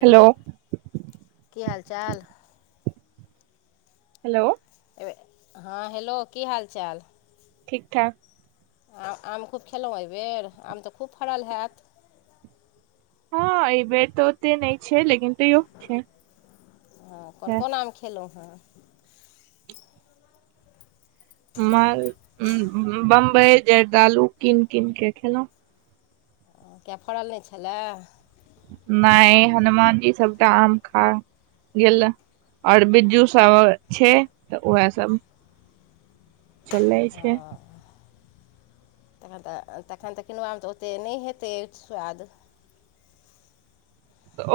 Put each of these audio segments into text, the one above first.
Hello की हाल चाल हेलो हँ हेलो की हाल चाल ठीक ठाक आम आम खूब खयलहुँ एहिबर आम तऽ खूब फड़ल हैत हँ एहि बेेर तऽ ओते नहि छै लेकिन तैयो छै हँ कोन कोन आम खयलहुँ हेँ माल बम्बई जर्दालू कीन कीन क खेलहुँ किया फड़ल नहि छलए नहि हनुमान जी सबटा आम खा गेल ओर बिज्जू सभ छै तऽ उएहसभ चलै छै हँ [unintelligible] तखन तऽ तखन तऽ किनुआ मे तऽ ओतेक नहि हेतै स्वाद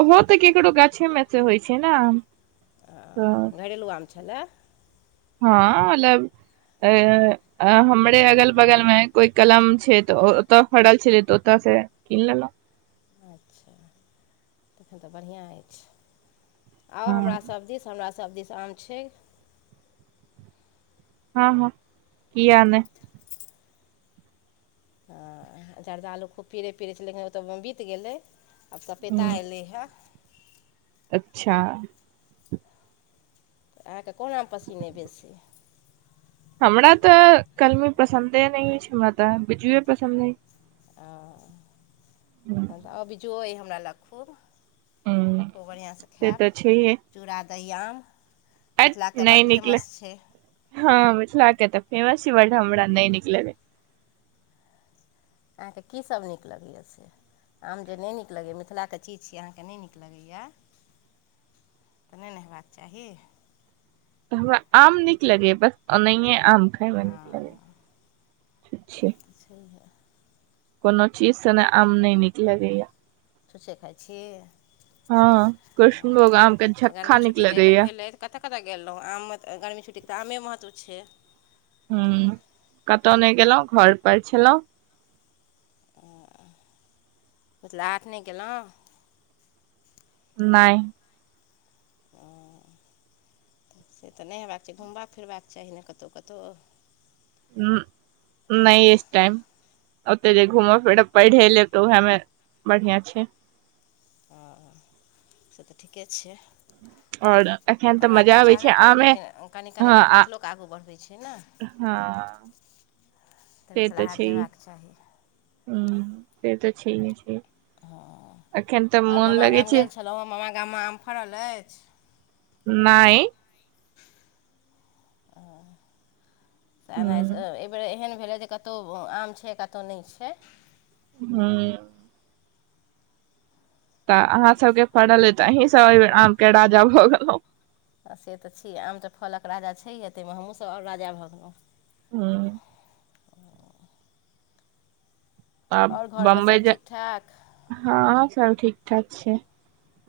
ओहो तऽ केकरो गाछे मे से होइ छै ने तऽ ह घरेलु आमे छलए हँ मतलब अ हमरे अगल बगल मे कोइ कलम छै तऽ ओतऽ फड़ल छलै तऽ ओतऽ से किन लेलौं अच्छा तखन तऽ बढीया अछि आउ हँ हमरा सभ दिस हमरा सब दिस आम छै हँ हँ किया ने ह जर्दालू खूब पिरै पिरै छलै लेकिन ओ तऽ बीत गेलै आब सपेता हम्म, ऐलै हन अच्छा तऽ अहाँके कोना आम पसीन अय बेसी हमरा तऽ कलमी पसन्दे नहि अछि हमरा तऽ बीजुए पसन्द अय ओ तऽ अब बीजुओ अइ हमरा लग खूब से खूब बढ़िआँसँ तऽ खायब छैहे चूड़ा दहि आम हट मिथिलाके तऽ बड़ नहि निकले फेमस छै हँ मिथिला कऽ तऽ फेमस छै बट हमरा नहि निकलगै अहाँके की सभ नीक लगै यै से आम जे नहि नीक लगै यै मिथिलाके चीज छ अहाँके नहि नीक लगै यै तऽ नहि ने हेबाक चाही तऽ हमरा आम नीक लगैया बस ओनाहिए आम खायमे नीक लगै हँ अच्छा छैहे कोनो चीजसँ ने आम नहि नीक लगैया छुछे खाइत छी हँ कृष्णभोग आम के झक्खा निक लगैया कतय गेल रहूँ आममे तऽ गर्मी छुट्टीके तऽ आमे महत्व छै ह कतो ने गेलौं घर पर छलौं मिथिला हाट नहि गेलौं नहि ओ से तऽ नहि हेबाक चाही घुमबाक फिरबाक चाही ने कतौ कतौ ह नहि इस टाइम ओते जे घूमब फिरब पैढ़े लेब तऽ उएहमे बढ़िआँ छै ओ से तऽ ठीके छै और एखन पढ़बाक तऽ मजा आबै छै चाहबे करी आमे लेकिन कनि कनि हँ लोक आ मिथिलोके आगू बढ़बै छै ने हँ से मिथिला तऽ हाट छै जयबाक चाही हे से तऽ छै हे हँ आओर मामा लगै गाम छै गेल छलहुँ हेँ मामा गाममे आम फड़ल अछि नहि ह एहि बेर एहन कतहु आम छै कतहु ने छै हँ तऽ से अहाँ सभके तऽ फड़ल अ तऽ अहीं सब आम के राजा भऽ गेलहु आ से तऽ छी आम तऽ फलक राजा छै यए ताहिमे हमहूँसभ आओर राजा भऽ गेलहुँ हँ आ आओर घरमे बम्बई सभ जा ठीक ठाक हँ सब ठीकठाक छै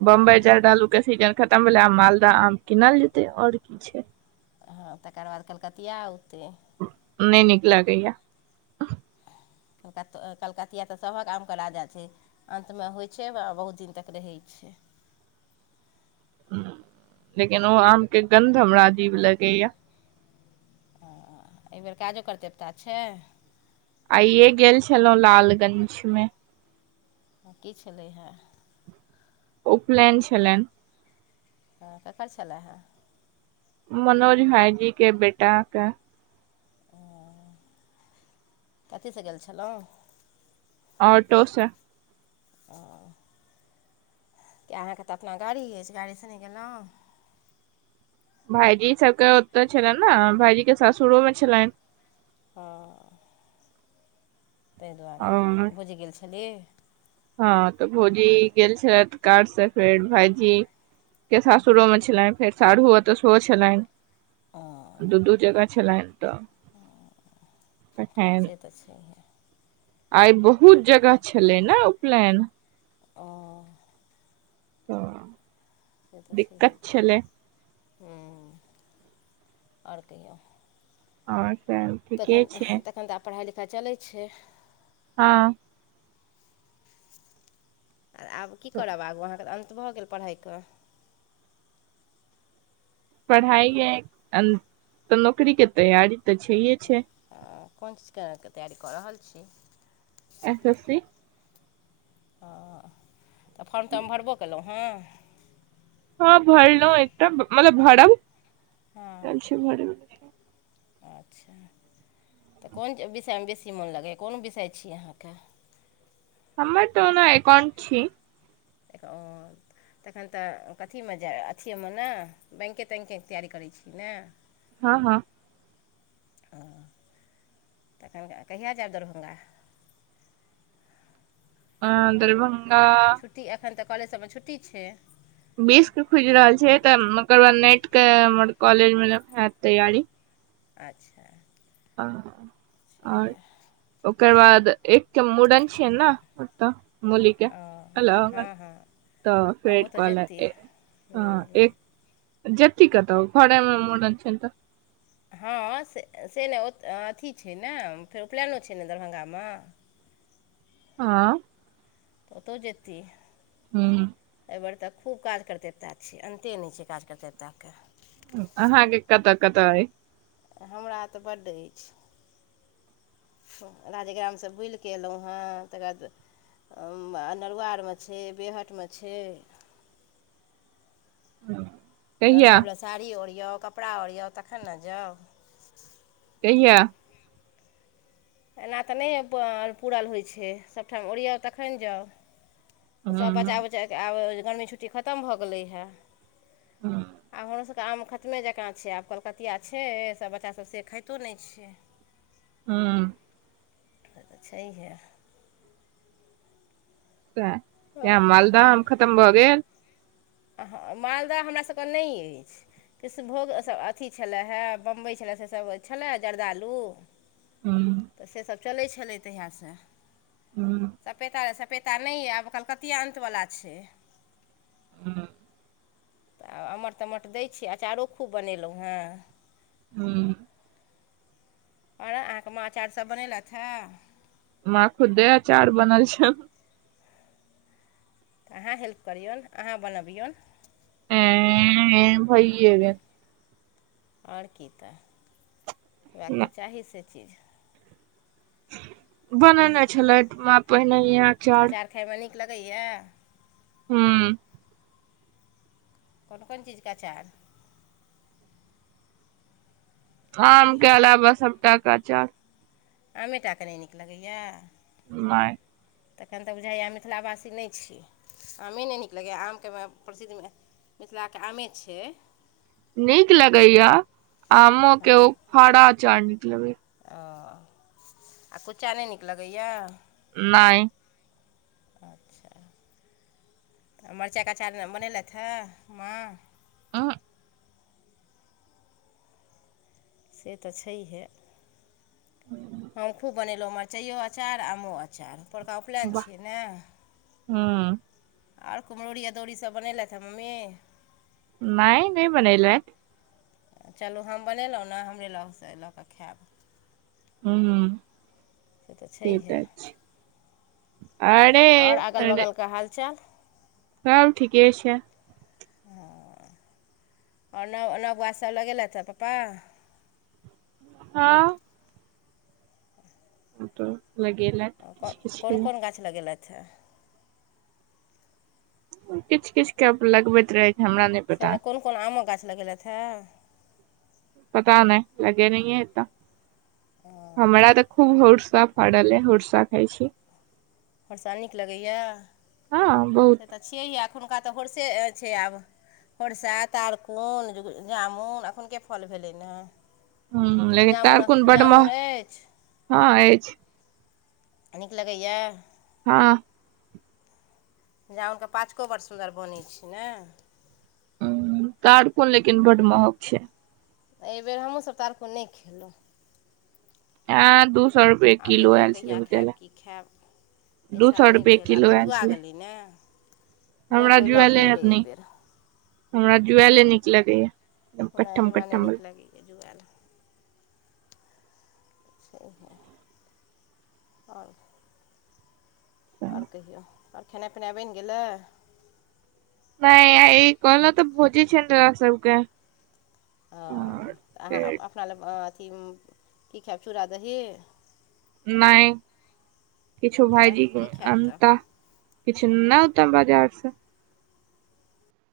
बम्बई चदालूके सीजन खतम भेलै आम मालदह आम किनल जेतै आओर की छै हँ तकर बाद कलकतिया औते नहि नीक लागैया त [inaudible] कलकतिया तऽ सभक आमके राजा छै अन्तमे होइ छै बहुत दिन तक रहै छै [inaudible] हँ लेकिन ओ आम के गन्ध हमरा अजीब लगैया हँ एहि बेेर काजो कर देवता छै आइए गेल छलहुँ लालगंजमे की छलै हे उपलैन छलेनि हँ ककर छलय हे मनोज भाईजी के बेटा के ओ कथी से गेल छलहुँ ऑटो से ओ कि अहाँ के तऽ अपना गाड़ी अछि गाड़ी से नहि गेलौं भाइजी सभ के ओतऽ छलनि ने भाइजी के सासुरो मे छलनि हँ ताहि दुआरे और भुजि गेल छलि हँ तऽ भौजी गेल छल कार से फेर भाइजी के सासुरो मे छलनि फेर सारु ओतऽ सेहो छले ओ दू दू जगा छेलैन तऽ तखैन से तऽ छैहे आइ बहुत जगह छलै ने उपलैन ओ तऽ से तऽ छैहे दिक्कत छेलै हूँ आओर कहियो और सब तखन ठीके छै तखन तऽ आब पढ़ाइ लिखाइ चलै छै हँ आ आब की करब आबू अहाँ के तऽ अन्त भऽ गेल पढ़ाइ के पढ़ाइ य तऽ नौकरी के तैयारी तऽ छैए छै कोन चीज के तैयारी कऽ रहल छी एस एस सी ओ तऽ फॉर्म तऽ हम भरबो केलहुँ हँ भरलों एकटा मतलब भरब हँ भर [unintelligible] अच्छा तऽ कोन विषय मे बेसी मोन लगैए कोन विषय छी अहाँ के हमर तऽ औना एकाउंट छी एक [unintelligible] तखन तऽ कथी मे जाय अथिए मे ने बैंके तैंके तैयारी करै छी ने हँ हँ हँ तखन कहिया जायब दरभंगा आ [unintelligible] छुट्टी एखन तऽ कॉलेज सभ मे छुट्टी छै बीस के खुजि रहल छै तऽ ओकर बाद नेट के हमर कॉलेज मे हेत तैयारी अच्छा आओर इएह ओकर बाद एक मुड़न छै न औतऽ मुलि के ओ अल हँ हँ तऽ हँ ओ फेर तऽ कल जेतै एक हाँ जे [unintelligible] तऽ घरेमे मुरन छै तऽ [unintelligible] हँ से ने औत नहि अथी छै ने फेर उपलैनो छै ने दरभंगा मे [inaudible] आँय ओतहु जेती हँ ताहि आर तऽ खूब काज करतेता छियै अन्ते नहि छै काज करतेता के अहाँ हा के कतऽ कतऽ अय हमरा तऽ बड्डे अछि राजग्राम से बुलिकऽ एलौं हें तकर बाद अ नरुआरमे छै बेहटमे छै हँ तऽ सभ लए साड़ी ओरियौ कपड़ा ओरियौ तखन ने जाउ कहिया एना तऽ नहि प पूरल होइ छै सभठाम ओरियउ तखन जाउ हूं सभ बचा उचा कऽ आब गर्मी छुट्टी खतम भऽ गेलैए आय हूं हमरा सब आम खतमे जकाँ छै आब कलकतिया छै सब बच्चा सब से खाइतो नहि छै हँ तऽ छैहे किया मालदह आम खतम भऽ गेल अह मालदह हमरासभके नहि अछि कृष्णभोग सभ अथी छलए हे बम्बई छलए सेसभ छलय जर्दालू हूँ तऽ सेसभ चलै छलै तहियाससँ हूं सपेता आर सप पेता नहि यऽ आब कलकतिया अन्तवला छै [inaudible] तऽ आ अमट तमट दैत छी अँचारो खूब बनेलहुँ हें हूँ आ अहाँके माँछ आरसभ बनेलथि हे माखूदे चार बनल छै तऽ अहाँ हेल्प करियौ अहाँ बनबियौ ए ए ए ऐऐ भइ जेबै आओर की तऽ हएह तऽ गेल चाही से चीज बनेने छलै पहिने यह अचार लगैये हूँ कोन कोन चीजके अचार आम के अलावा सबटाके अँचार अमेटाके नहि नीक लगैए नहि तखन तऽ बुझाइए मिथिलावासी नहि छी आमे नहि नीक लगैए आमके प्रसिद्ध मिथिलाके आमे छै नीक लगैय आमो के हँ ओ फांरा अचार नीक लगैय ओ आ कुच्चा नहि नीक लगैय नहि अच्छा मरचाइ के अंचार बनेलथि हे माँ उहूं से तऽ छैहे हम खूब बनेलहुँ मिरचाइओ अचार आमो अचार पोड़का उपलैन वाह छियै ने हूं आओर कुमरौरी अदौरी सभ बनेलथि हें मम्मी नहि नहि बनेलथि चलू हम बनेलहुँ ने हमरे लगसँ लऽ कऽ खायब हूँ से तऽ छैहे अरे आओर अगल अरे बगलके हालचाल सब ठीके छै [inaudible] आओर नव नवगाछ सभ लगेलथि हे पप्पा हँ तऽ लगेलथि किछ किछु के अच्छा किछ किछ के लगबैत रहै छै हमरा से नहि पता कोन कोन आमक गाछ लगेलथि हे पता नहि लगेनैहिए हेता। हमरा तऽ खूब होर्सा पड़ल ऐ होर्सा खाय छी होर्सा नीक लगैए हँ बहुत से तऽ छियैए अखुनका तऽ होर्से छै आब होर्सा तारकुन जामुन अखुन के फल भेलै ने हूँ लेकिन जामुन तारकुन बड्ड जामुन महं अछि हँ अछि नीक लगैया हँ जामुन के पाचको बड़ सुन्दर बनै छै ने तारकून लेकिन बड्ड महंग छै एहि बेेर हमहूँ सभ तारकुन नहि खेलौं ऐं दू सए रुपए आब किलो देखियौ आयल छलै कहिया बुझाय ले खायब की खायब एहि दू साल सए नहि रुपए भेल किलो आब तऽ आयल जुआ छलै गेलै ने नहि हमरा कोइ लऽ जुएले कऽ हेत एलै नीक एहिबेर हमरा जुएले नीक लगैये नहि हमरा नहि नीक लगैए जुआएल अच्छा आओर [inaudible] आओर कहियौ आओर खेनाइ पिनाइ बनि गेलै नहि आइ ई कहलौं तऽ भोजे छै हमरा सबके ओ आओर तऽ अहाँ फेर अपना लग अथी की खायब चूड़ा दही नहि किछु आँय भइजी की खायब तऽ अनता किछु नेने औतय बाजारसँ